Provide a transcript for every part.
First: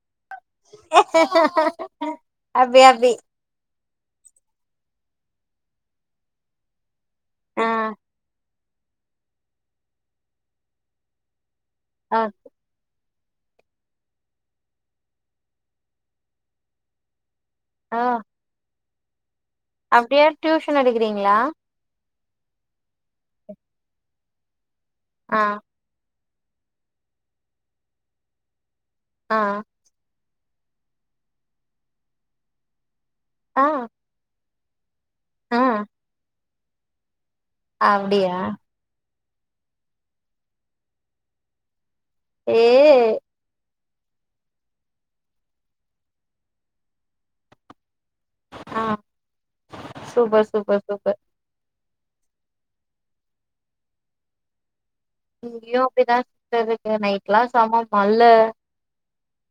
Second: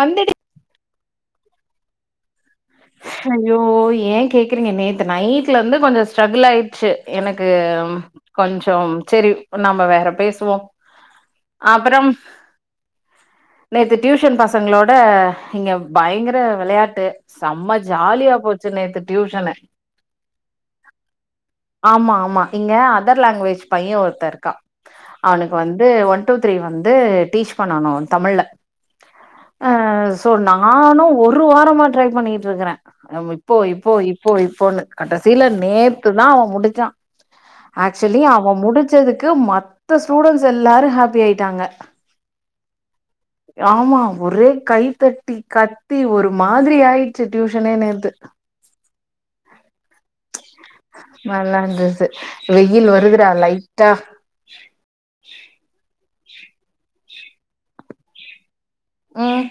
வந்துடு அப்டி அப்டி ஐயோ ஏ கேக்குறீங்க நேத்து நைட்லருந்து கொஞ்ச ஸ்ட்ரகில் ஆயிட்ச்சு எனக்கு ஆ கொஞ்சம் செரி நாம வேற பேசுவோ அப்றம் ஆ நேத்து டியூஷன் பசங்களோட இங்க பயங்கர வெளையாட்டு செம்ம ஜாலியா போச்சு நேத்து டியூஷனு அப்டியே டியூஷன் எடுக்குறீங்ளா ஆமா ஆமா இங்க அதர் லாங்குவேஜ் பைய்யே ஒருத்த இருக்கா ஆ அவனுக்கு வந்து ஒன் டூ த்ரீ வந்து டீச் பண்ணணு தமிழ்ல ஆ சோ நானு ஒரு வாரமா ட்ரை பண்ணிட்ருக்கிறே நாம இப்போ ஆ இப்போ இப்போ இப்போன்னு கட்டசில ஆ நேத்துதா அவ முடிச்சா ஆக்சுலி அப்டியா அவ முடிச்சது க்கு மத்த ஸ்டூடஸ் எல்லாரு ஹேப்பி ஆயிட்டாங்க ஏ ஆமா ஒரே கைத்தட்டி கத்தி ஒரு மாதிரி ஆயிடுச்சு டியூஷனே நேத்து ஆஹ் சுபஸ் நல்லா இருந்துது வெயில் வருதுடா லைட்டா இங்கயு அப்டிதா இருக்கு நைட்ல்லா சம்ம மழை உம்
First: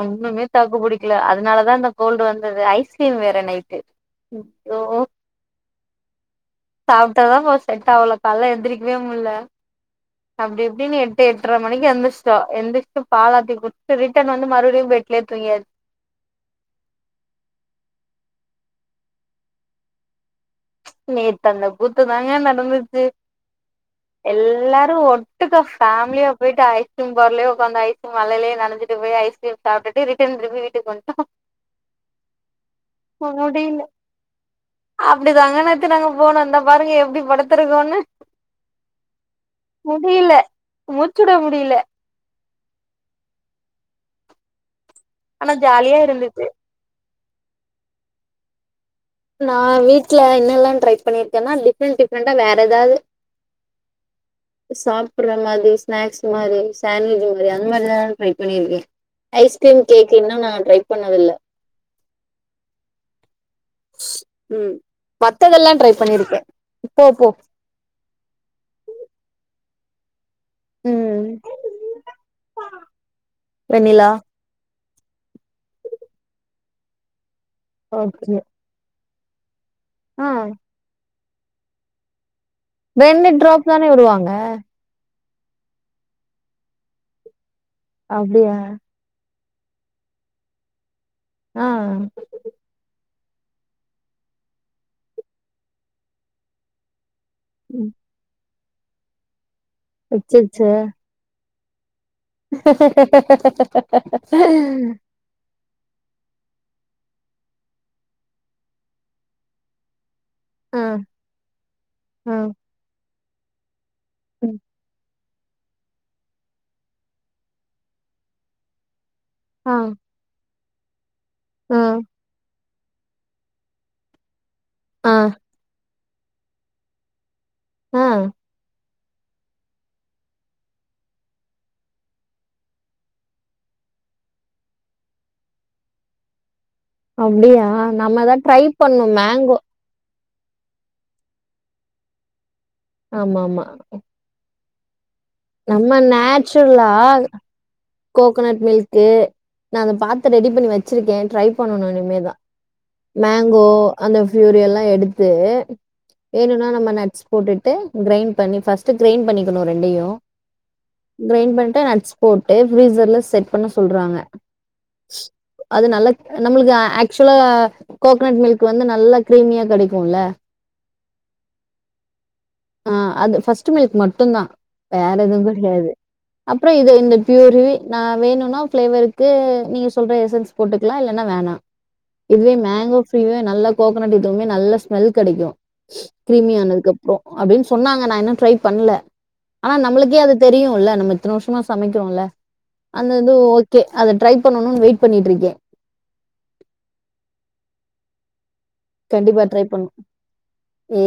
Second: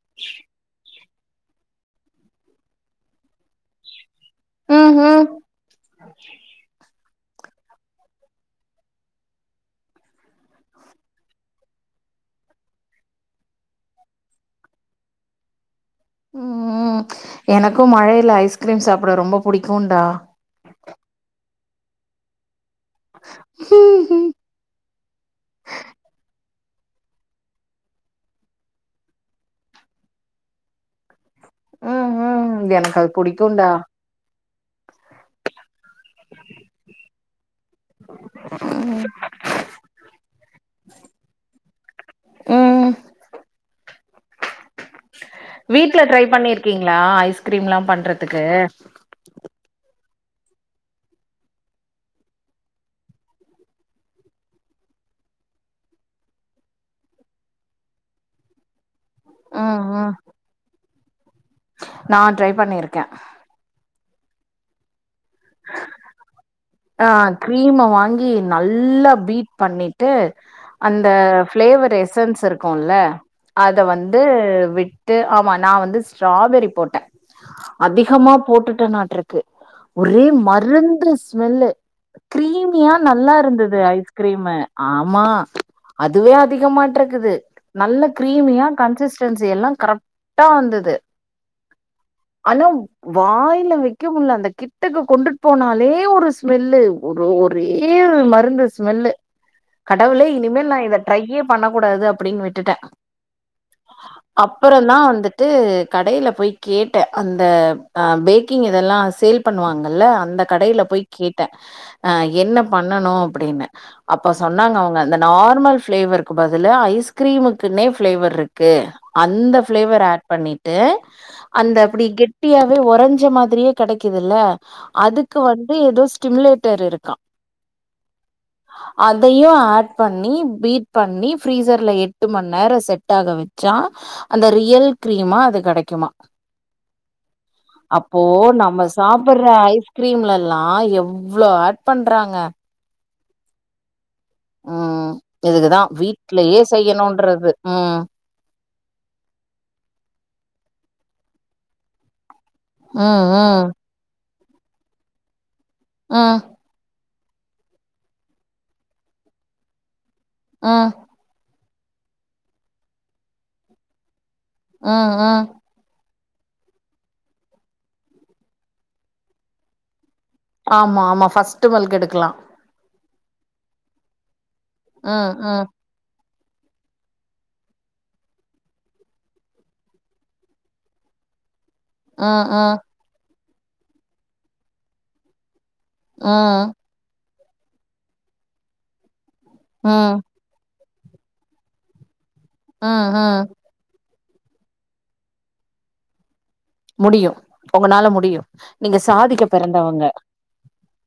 ஒண்ணுமே தாக்கு புடிக்கல அதனாலதா இந்த கோல்டு வந்தது ஐஸ்கிரீம் வேற நைட்டு ம் ஓ [inaudible] சாப்ட்டதா போ செட் ஆவல கால்ல எந்திரிக்கவே முல்ல அப்டி இப்டின்னு எட்டு எட்டர மணிக்கு எந்திரிச்சோ எந்திரிச்சிட்டு பாலாத்தி குத்து ரிட்டன் வந்து மறுபடியு பெட்லே தூங்கியா உம் எனக்கும் மழைல ஐஸ்கிரீம் சாப்ட ரொம்ப புடிக்குன்டா நேத்து அந்த கூத்து தாங்க நடந்து ம் எல்லாரு ஒட்டுக்க ஃபேமிலியா போய்ட்டு ஐஸ்கிரீம் பார்லே உக்காந்து ஐஸ்கிரீம் மழைலே நனசிட்டு போய் ஐஸ்கிரீம் சாப்டுட்டு ரிட்டர்ன் திருப்பி வீட்டுக்கு வன்டோ உம் உம் எனக்கு அது புடிக்கும்ன்டா முடில அப்டிதாங்க நேத்தி நாங்க போனோ இந்த பாருங்க எப்டி படுத் துருக்கோனு முடில முச்சுட முடில உம் ஆனா ஜாலியா வீட்ல ட்ரை இருந்துச்சு பண்ணிருக்கீங்களா ஐஸ்கிரீம் எல்லா பண்றதுக்கு நான் வீட்ல என்னெல்லா ட்ரை பண்ணிருக்கேன்னா டிஃப்ரெண்டட் டிஃப்ரெண்டா வேற எதாது [unintelligible] சாப்பற மாறி ஸ்நாக்ஸ் மாறி சாண்ட்விஜ் மாறி அந்த மாறிதா ட்ரை பண்ணிருக்கே ஐஸ்கிரீம் ம் ம் கேக் இன்னு நா ட்ரை பண்ணது இல்ல நா ட்ரை பண்ணிருக்கே உம் மத்ததெல்லா ட்ரை பண்ணிருக்க ஆஹ் கிரீம வாங்கி நல்லா பீட் பண்ணிட்டு அந்த ம் ஃபிளேவர் எஸ்சன்ஸ் இருக்கும்ல அத வெண்ணிலா வந்து ஆமா நா வந்து ஸ்ட்ராபெரி போட்ட அதிகமா ஓகே போட்டுடனாட்ருக் ஒரே ஆ மருந்து ஸ்மெல்லு கிரீமியா ரெண்டு நல்லா ட்ராப் இருந்தது தானே விடுவாங்க ஐஸ்கிரீமு ஆமா அதுவே அதிகமாட்ருக்குது நல்ல அப்டியா கிரீமியா கன்சஸ் எல்லா கரெக்டா வந்தது ஆ ஆனா வாயில வைக்க முல்ல அந்த கிட்டக்கு கொண்டுட்டு போனாலே ஒரு ஸ்மெல்லு ஒரு ஒரே மருந்து ஸ்மெல்லு கடவுளே இனிமே அச்சச்சோ நா இதை ட்ரையே பண்ணக்கூடாது [inaudible] அப்பறோ தா வந்துட்டு கடைல போய் கேட்ட அந் இந்த பேக்கிங் இதெல்லா சேல் பண்ணுவாங்கல்ல அந்த கடைல ஆ போய் கேட்ட ஆ என்ன பண்ணனு அப்டின்னு அப்ப சொன்னாங்க அவுங்க அந்த நார்மல் ஃப்ளேவருக்கு பதில ஐஸ்கிரீமுக்குன்னே ஃப்ளேவர் இருக்கு அந்த ஆ ஃபிளேவர் ஆட் பண்ணிட்டு ஆ அந்த அப்டி கெட்டியா வே உறஞ்ச மாதிரியே கெடைக்குதுல்ல ஆ அதுக்கு வந்து ஏதோ ஸ்டிமுலேட்டர் இருக்கா அஹ் அதையு ஆட் பண்ணி பீட் பண்ணி ஃப்ரீசர்ல எட்டு மண் நேரோ செட் ஆக வச்சா அந்த ரியல் கிரீமா அது கெடைக்குமா அப்டியா அப்போ நம்ம தா ட்ரை நம்ம பண்ணு சாப்பட்ற மேங்கோ ஐஸ்கிரீம்ல லா எவ்ளோ ஆட் பண்றாங்க ஆமா ஆமா உம் இதுக்குதா நம்ம வீட்லயே நேச்சுரலா செய்யணுன்றது உம் கோகனட் மில்க்கு நா அத பாத்து ரெடி பண்ணி வச்சிருக்கே ட்ரை பண்ணணு இனிமேதா ம் மேங்கோ ம் அந்த ஃப்யூரி எல்லா எடுத்து ம் வேணும்னா நம்ம நட்ஸ் போட்டுட்டு கிரைண்ட் பண்ணி ஃபர்ஸ்ட் கிரைண்ட் பண்ணிக்கணு ரெண்டையு ம் கிரைண்ட் பண் டு நட்ஸ் போட்டு ஃப்ரீசர்ல செட் பண்ண சொல்றாங்க ஆ ஆ அது நல்லா நம்மளுக்கு ஆக்சுவலா கோகனட் மில்க் வந்து நல்லா கிரீமியா கெடைக்கும்ல ஆமா ஆமா ஃபர்ஸ்ட்டு மில் எடுக்கலா ஆ அது ஃபஸ்ட் மில்க் மட்டு தா வேற ம் எதுவு ம் கிடையாது அப்றோ இத இந்த ஃப்யூரி நா வேணும்னா ஃப்ளேவருக்கு நீங்க சொல்ற எசன்ஸ் போட்டுக்கலா இல்லன வேணா ம் இதுவே ம் மேங்கோ ஃப்யூரியே நல்லா கோக்கனட் உத்தவுமே நல்ல ஸ்மெல் கெடைக்கு கிரிமி ம் ஆனதுக்கு அப்றோ அப்டின்னு சொன்னாங்க நா இன்னும் ட்ரை பண்ணல ஆனா ம் நம்மளுக்கே அது தெரியும்ல நம்ம இத்தன வருஷமா சமைக்கிறோம்ல ம் அந்த இது ம் ஓகே அத ட்ரை பண்ணணுன்னு வெயிட் பண்ணட்டு இருக்கே முடியு உங்கனால முடியு நீங்க சாதிக்க பிறந்தவங்க ஏ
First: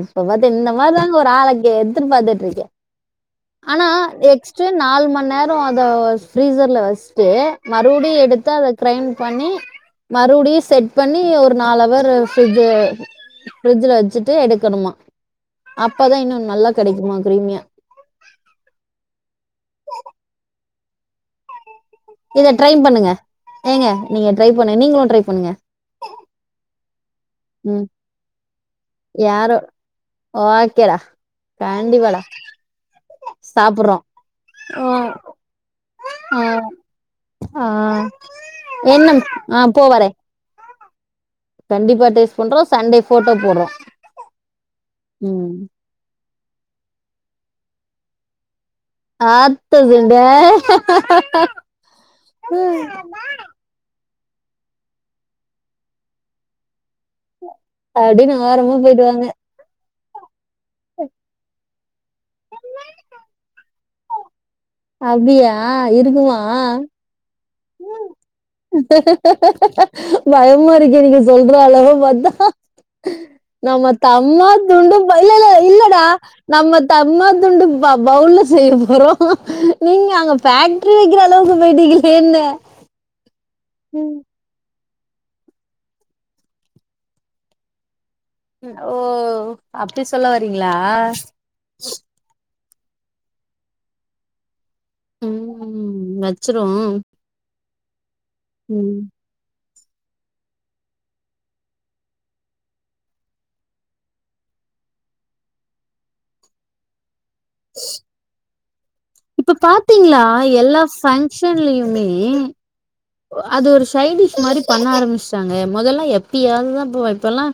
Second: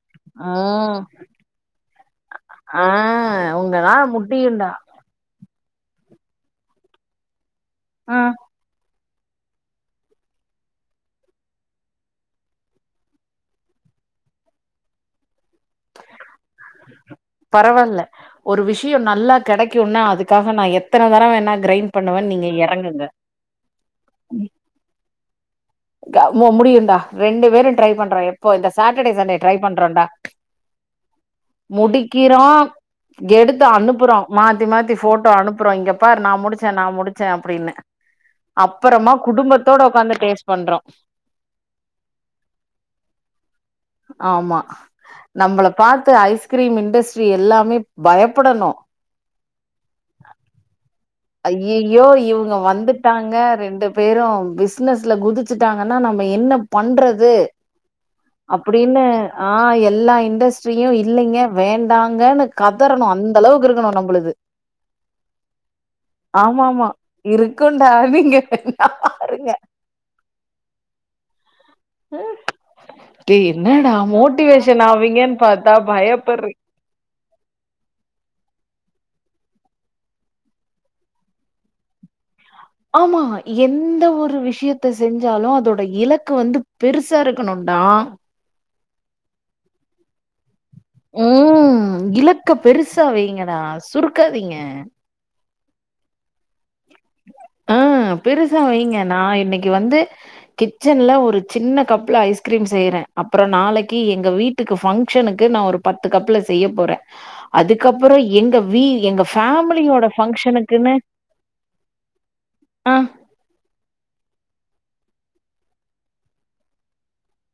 இப்ப பாத்த இந்த ம் மாரிதாங்க ஒரு ஆள க எதிர் பாத்துட்டு இருக்கே ஆ ஆனா உங்கனால நெக்ஸ்ட் முடியும்டா நாலு மணி நேரோ ரோ அத ஃப்ரீசர்ல வஷ்டு மறுபடியு எடுத்து அத கிரைன் பண்ணி மறுபடியு செட் பண்ணி ஒரு நாலவர் ஃப்ரிட்ஜ் ஃப்ரிட்ஜில வெச்சிட்டு எடுக்கணுமா அப்தா இன்னு நல்லா க பரவால்ல ஒரு விஷியோ நல்லா கிடைக்குனா அதுக்காக நா எத் எத்தன தரோ வேண்ணா கிரைண்ட் பண்ணுவேன்னு நீங்க இத ட்ரை எறங்குங்க பண்ணுங்க ஏங்க நீங்க ட்ரை பண்ணுங்க நீங்களு ட்ரை பண்ணுங்க க மோ முடியும் டா ரெண்டு பேரு ம் ட்ரை பண்றோ எப்போ இந்த சாட்டர்டே சண்டே ட்ரை யாரோ பண்றோன்டா ஓகேடா கண்டிப்பாடா முடிக்கிறோ. எடுத்து சாப்புட்றோ அனுப்புறோ மாத்தி ஆ மாத்தி ஃபோட்டோ அனுப்புறோ இங்கப்பாரு நா முடிச்சே நா முடிச்சே அப்டின்னு ஆ என்ன அப்புறமா ஆ குடும்பத்தோட போ வரே ஒக்காந்து டேஸ்ட் பண்றோ கண்டிப்பா டேஸ்ட் பண்றோ சண்டே ஃபோட்டோ போட்றோ ஆமா ம் நம்பள பாத்து ஐஸ்கிரீம் இண்டஸ்ட்ரி எல்லாமே பயப்படணு ஆத்ததுண்ட ஐயையோ இவங்க வந்துட்டாங்க ரெண்டு பேரு பிஸ்னஸ்ல குதிச்சிட்டாங்கன்னா நம்ம என்ன பண்றது அப்டின்னு ஓரமா போயிட்டு அப்டின்னு வாங்க ஆ எ எல்லா இண்டஸ்ட்ரியு இல்லைங்க வேண்டாங்கன்னு கதறணு அந்த அளவுக்கு இருக்கணு நம்மலுது அப்பியா இருக்குமா ருக்குண்டா நீங்கவேன்னா பாருங்க பயமா இருக்கே நீங்க சொல்ற அழக பாத்தா டேய் நம்ம என்னடா தம்மா மோட்டிவேஷன் துண்டு இல்ல ஆவீங்கன்னு இல்ல பாத்தா இல்லடா பயப்படுறே நம்ம தம்மா துண்டு பவ் பவுல்ல செய்ய போறோ நீங்க அங்க ஃபேக்டரி வெக்கிற அளவுக்கு போயிட்டிகளேன்ன ஆமா எந்த ஒரு விஷயத் த செஞ்சாலு அதோட இலக்கு வந்து பெருசா இருக்கணும்டா ஓ அப்டி சொல்ல வரீங்களா க்க பெருசா வெயுங்கடா சுருக்காதீங்க ம் வச்சிருவோ ஆ பெருசா வைங்க நா இன்னைக் கி வந்து கிச்சன்ல ஒரு சின்ன கப்ல ஐஸ்கிரீம் செய்றே அப்றோ நாளைக்கி எங்க வீட்டு ஃபங்க்ஷனுக்கு நா ஒரு பத்து கப்ல செய்ய போறே அதுக்கப்புறோ எங்க வீ எங்க இப்ப ஃபேமிலியோட பாத்தீங்களா எல்லா ஃபங்ஷனுக்குன்னு ஃபங்க்ஷன்லயுமே ஆ அது ஒரு சைடிஷ் மாரி பண்ண ஆரம்பிச்சிட்டாங்க மொதெல்லா எப்பியாதுதா போவே இப்பல்லா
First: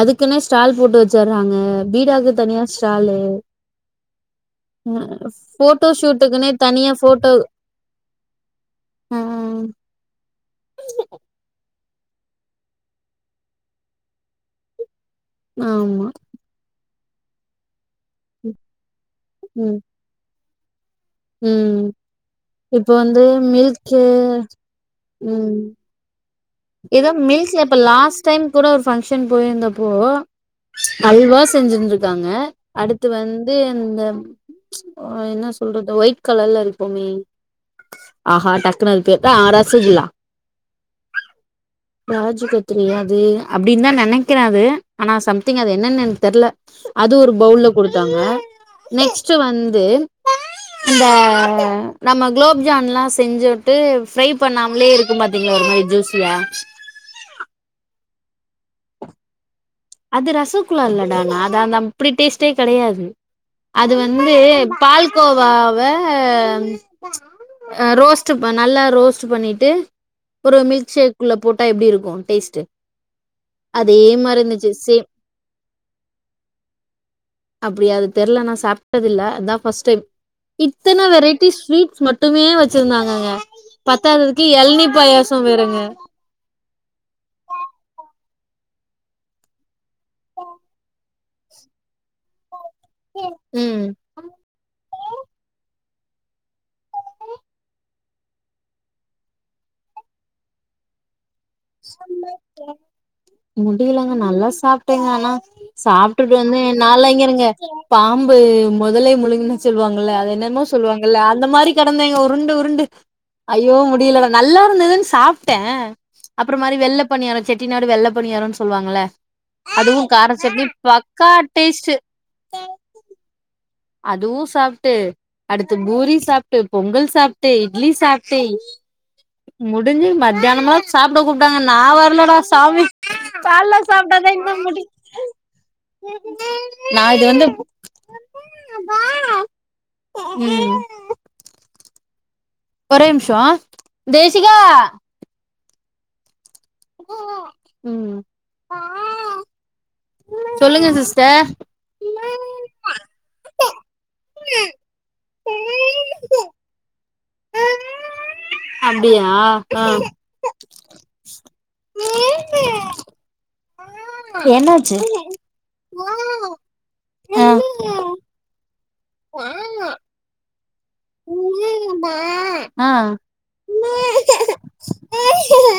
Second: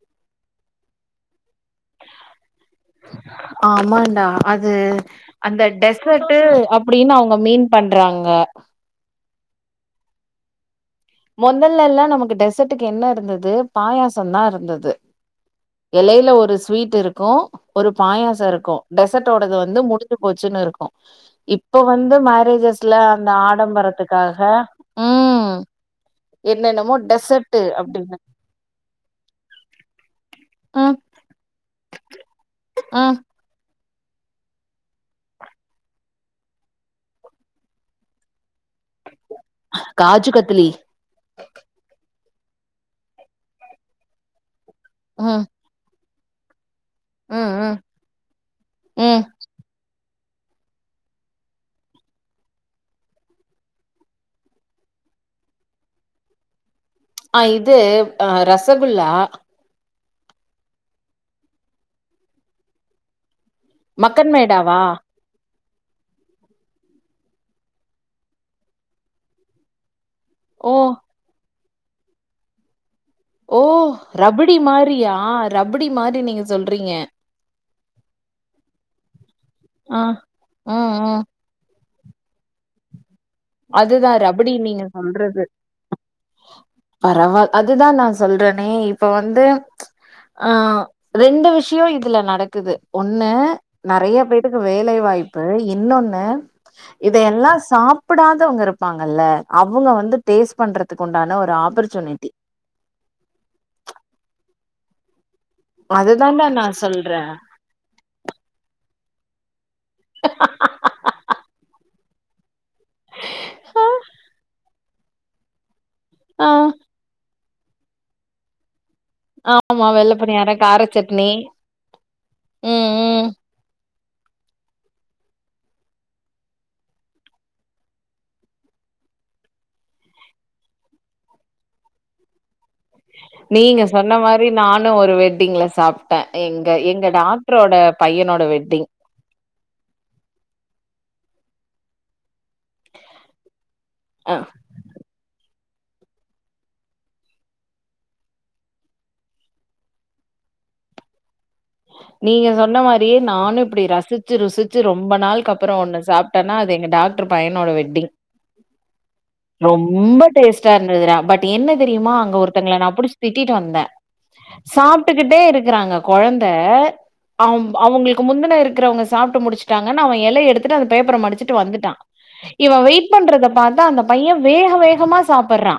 அதுக்குன்னு ஸ்டால் போட்டு வச்சுடுறாங்க பீடாக்கு தனியா ஸ்டாலு ஆமாடா அது அந்த போட்டோ டெசர்ட்டு ஷூட்டுக்குன்னே தனியா அப்டின்னு போட்டோ அவங்க மீன் பண்றாங்க [unintelligible] ம் முதல்லல்லா நமக்கு டெசர்ட்டுக்கு என்ன இருந்தது பாயாசொதா இருந்தது ஆமா. எலையில ஒரு ஸ்வீட் இருக்கு ஒரு பாயாசம் இருக்கு டெசர்ட்டொடது ம், வந்து முடிஞ்சு போச்சுன்னு இருக்கு இப்போ ம். வந்து இப்போ மேரேஜஸ்ல வந்து அந்த மில்க்கு ஆடம்பரத்துக்காக ம் என்னென்னமோ இதா டெசர்ட்டு மீல்ஸ்ல இப்ப அப்டின்னு லாஸ்ட் டைம் கூட ஒரு ஃங்க்ஷன் போயிருந்தப்போ ம் அல்வா செஞ்சிருந்திருக்காங்க அடுத்து ம் வந்து இந்த என்ன சொல்றது ஒயிட் கலர்ல இருக்குமே ஆஹா டக்குனு அத கேட்டா ஆடா சையா காஜு கத்திலி காஜு கத்திலியா அது அப்டின்னு தா நெனைக்கிற அது ஆனா ம் சம்திங் அது என்னன்னு எனக்கு தெரில அது ஒரு ம் பவுல்ல ம் கொடுத்தாங்க ம் நெக்ஸ்ட் வந்து [inaudible] இந்த நம்ம குலோப் ஜாம்லா செஞ்சுட்டு ஃப்ரை பண்ணாமலே இருக்கு பாத்தீங்கள ஒரு மாரி ஜூஸ் சியா அ இது அ ரசகுல்லா அது ரசகுலா இல்லடா நா தா அந்த அப்டி டேஸ்ட்டே கெடையாது அது மக்கன் வந்து மேடாவா பால்கோவா வா அ ரோஸ்ட் ப நல்லா ரோஸ்ட் பண்ணிட்டு ஒரு ஓ மில்க் ஷேக்குள்ள போட்டா எப்டி இருக்கு டேஸ்ட்டு ஓ அதே மாரி ரப்டி இருந்துச்சு சேம் மாறியா ரப்டி மாறி நீங்க சொல்றீங்க அப்டியா அது தெர்ல நா சாப்ட்டதில்ல அதா ஃபஸ்ட் ஆ டைம் ம் இத்தன ம் வெரைட்டிஸ் ஸ்வீட் ஸ் மட்டுமே வச்சிருந்தாங்கங்க அதுதா பத்தாததுக்கு ரபடி நீங்க எளநீ பாயாச சொல்றது வேறங்க பரவால் அதுதா நா சொல்றேன் னே இப்ப வந்து ஆ ரெண்டு விஷியொ இதுல நடக் குது ஒன்னு ம் நெறைய பேருக்கு வேலை வாய்ப்பு இன்னொன்னு இதையெல்லா சாப் புடாதவங்க இருப்பாங்கல்ல அவங்க வந்து டேஸ்ட் பண்றதுக்கு உண்டான ஒரு ஆப்பர்ச்சுனிட்டி முடியலங்க நல்லா சாப்ட்டேங்க ஆனா சாப்ட்டுட்டு அதுதான்டா வந்து நா என்னால சொல்றே இங்க இருங்க பாம்பு முதலைய முழுங்குன சொல்வாங்களல்ல அது என்னமோ சொல்வாங்கல்ல அந்த மாரி க டந்திங்க உருண்டு உருண்டு ஐயோ முடியலவ நல்லா இருந்ததுன் சாப்ட்டே ஆ அப்புறோ மாரி வெள்ள பணியாரொ செட்டிநாடு வெள்ள பணியாரோனு சொல்லுவாங்களே ஆமா அதுவு வெள்ள கார பணியாரோ சட்னி கார சட்னி பக்கா டேஸ்ட்டு ம் ம் அதுவு சாப்ட்டு அடுத்து பூரி சாப்ட்டு பொங்கல் சாப்ட்டு இட்லி சாப்ட்டு முடிஞ்சு மத்தியானமா சாப்பிட கூப்ட்டாங்க நா வரலடாச் நீங்க சொன்ன மாரி முடி நானு ஒரு வெட்டிங்ல சாப்ட்டே எங்க நா எங்க இது வந்து டோக்ட்ரு ரோட பையனோட வெட்டிங் ம் ஒரே நிமிஷோ அ ம் சொல்லுங்க சிஸ்டர் நீங்க சொன்ன மாரியே நானு இப்டி ரசிச்சு ருசிச்சு ரொம்ப நாள்கு அப் புறோ ஒண்ணு சாப்ட்டேனா அது எங்க டாக்டர் பையனோட வெட்டிங் அப்டியா ஆ ரொம்ப டேஸ்ட்டா இருந்ததுரா பட் என்ன தெரியுமா அங்க ஒருத்தங்கள நா புடிச் திட்டிட்டு வந் தே என்னாச்சு சாப்ட்டுக்கிட்டே இருக்கிறாங்க கொழந்த ஆ அவ் அவங்களுக்கு முந்தின இரு க்குறவங்க சாப்ட்டு முடிச்சுட்டாங்கன்னு அவ எல எடுத்துட்டு அந்த பேப்பர மடிச்சிட்டு வந்துட்டா இவ ஆ வெயிட் பண்றத பாத்து அந்த பைய வேக வேகமா சாப்புட்றா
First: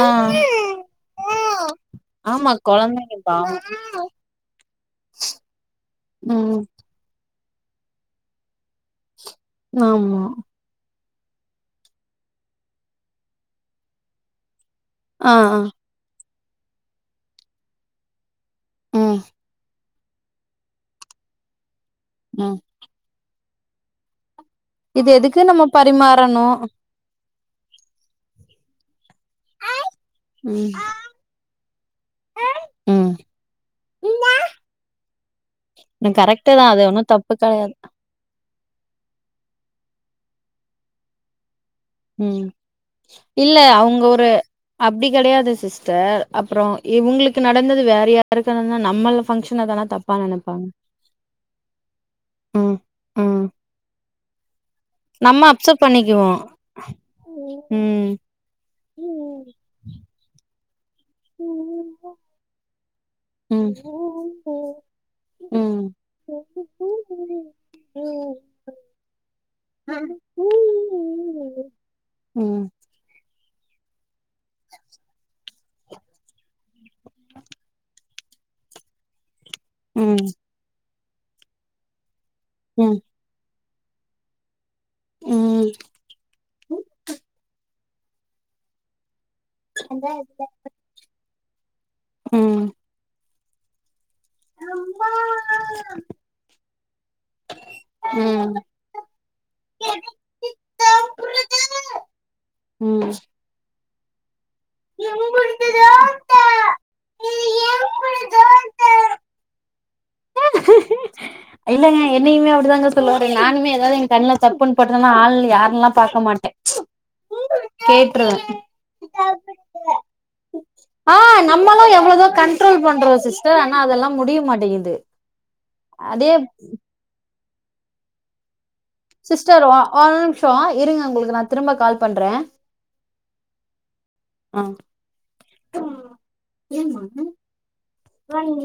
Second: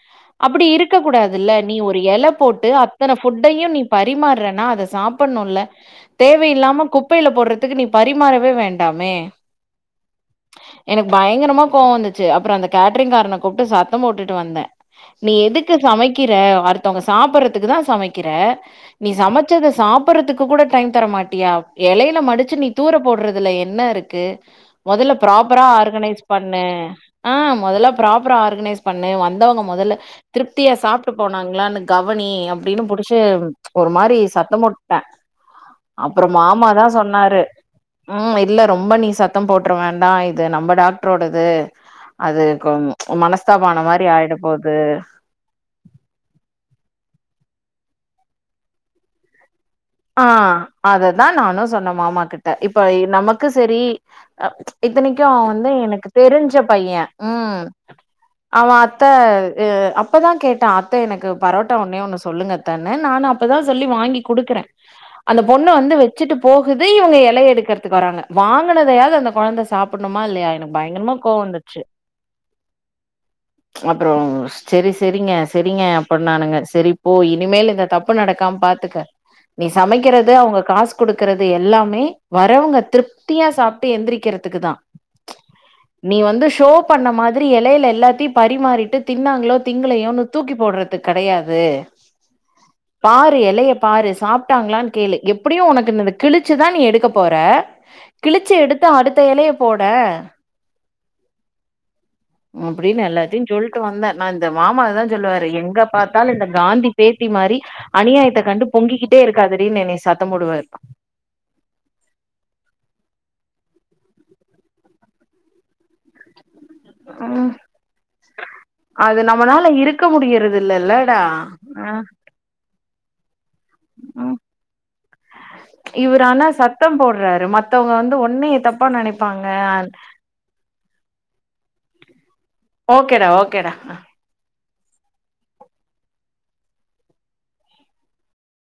ஆ அப்டி இருக்க கூடாதுல்ல நீ ஒரு எல ஆமா போட்டு அத்தன கொழந்தைங்க பாவோ ஃபுட்டையு நீ பரிமாற்றே அத சாப்புட்ணுல்ல ம் தேவயில்லாம குப்பையில போடுறதுக்கு நீ பரிமாறவே வேண்டாமே ஆமா எனக்கு பயங்கரமா கோவோ வந்துச்சு அப்புறோ அந்த கேட்ரிங் காரன கூப்ட்டு சத்த போட்டுட்டு வந்தே நீ ஆ ஆ எதுக்கு சமைக்கிற அடுத்தவுங்க சாப்புறதுக்கு தா சமைக்கிற நீ ம் சமச் சாப்புறதுக்கு கூட டைம் தர மாட்டியா எலையில ம் மடிச்சு நீ தூர போடுறதுல என்ன இருக்கு இது மொதல்ல எதுக்கு நம்ம ப்ராப்பரா ஆர்கனைஸ் பரிமாறணு பண்ணு ஆ மொதல்ல ப்ராப்பரா ஆர்கனைஸ் பண் ன்னு வந்தவங்க மொதல்ல திருப்தியா ம் சாப்ட்டு போனாங்களானு கவனி அப்டின்னு புடிச்சு ம் ஒரு மாரி சத் த அப்பறோ கரெக்ட்டு மாமா அது தா ஒன்னு தப்பு சொன்னாரு கெடையாது ம் இல்ல ரொம்ப நீ சத்தம் போட்டு அப்றோ வேண்டா இது நம்ம டாக்ரோடது ம் இல்ல ஆன அவுங்க மாரி ஒரு ஆயிட போது அப்டி கெடையாது சிஸ்டர் அப்றோ இவுங்களுக்கு நடந்தது வேற யாருக்காருந்தா நம்மள பங்க்ஷன் ஆ அதுதா நானு சொன்னே மாமா கிட்ட ம் இப்ப ம் நமக்கு செரி அ இத்தனைக்கு நம்ம அவன் வந்து அப்செட் எனக்கு பண்ணிக்குவோ தெருஞ்ச பையே ம் ம் அவெ அத்த எ அப்பதா கேட்டு டா அத்த எனக்கு பரோட்டா ஒன்னே ஒண்ணு சொல்லுங்கத்தேன்னு நானூ அப்பதா ம் சொல்லி வாங்கி குடுக்குறே அந்த பொண்ணு ம் வந்து வச்சுட்டு போகுது இவுங்க எலைய எடுக்குறதுக்கு வராங்க வாங்குனதையாது அந்த கொழந்த சாப் சாப்டணுமா இல்லையா எனக்கு பயங்கரமா கோவோ வந்துடுச்சு ம் அப்றோ செரி செரிங்க செரிங்க அப்டின்னானுங்க செரி போ இனிமேல் இந்த தப்பு ப்பு நடக்காம பாத்துக்க நீ ம் சமைக்கிறது அவுங்க காசு குடுக்குறது எல்லாமே வரவுங்க ம் திருப்தியா சாப்ட்டு எந்திரிக்கிறதுக்கு தா ம் நீ வந்து ஷோ பண்ண மாதிரி எலையில எல்லாத்தையு பரிமாறிட்டு தின்னாங்களோ திங்களையோனு தூக்கி போட்றது கெடையாது ம் எலைய பாரு சா டாங்களானு கேளு எப்டியு உனக்கு இந்த ந்த கிழிச்சு தா நீ எடுக்க போற கிளிச்சு ம் எடுத்து அடுத்த எலைய ய போடே அப்டின்னு ம் எல்லாத்தையு சொல்ட் வந்தே நா இந்த மாமாதா சொல்லுவாரு எங்க பாத்தாலு இந்த காந்தி பேத் தி மாரி அநியாயத்த கண்டு பொங்கிக்கிட்டே இருக்காதடின்னு என்னய சத்தோ போடுவாரு இல்லங்க என்னையுமே அப்டிதாங்க சொல்லுவாரு நானுமே எதாவது எங்க கண்ணுல தப்புன்னு படுதுனா ஆள் யாருனுல்லா பாக்க மாட்டே ம் கேட்ருவே அது நம்மனால இருக்க முடியுறது ஆ நம்மளு எவ்ளோதோ கண்ட்ரோல் பண்ற சிஸ்டர் ஆனா அதெல்லா ம் முடிய மாட்டேங்குது அதே மத்தவுங்க வந்து ஒன்னைய தப் சிஸ்டர் வா ஒரு நிம்ஷோ இருங்க உங்களுக்கு நா திரும்ப கால் பண்றே ஓகேடா ஓகேடா ஆ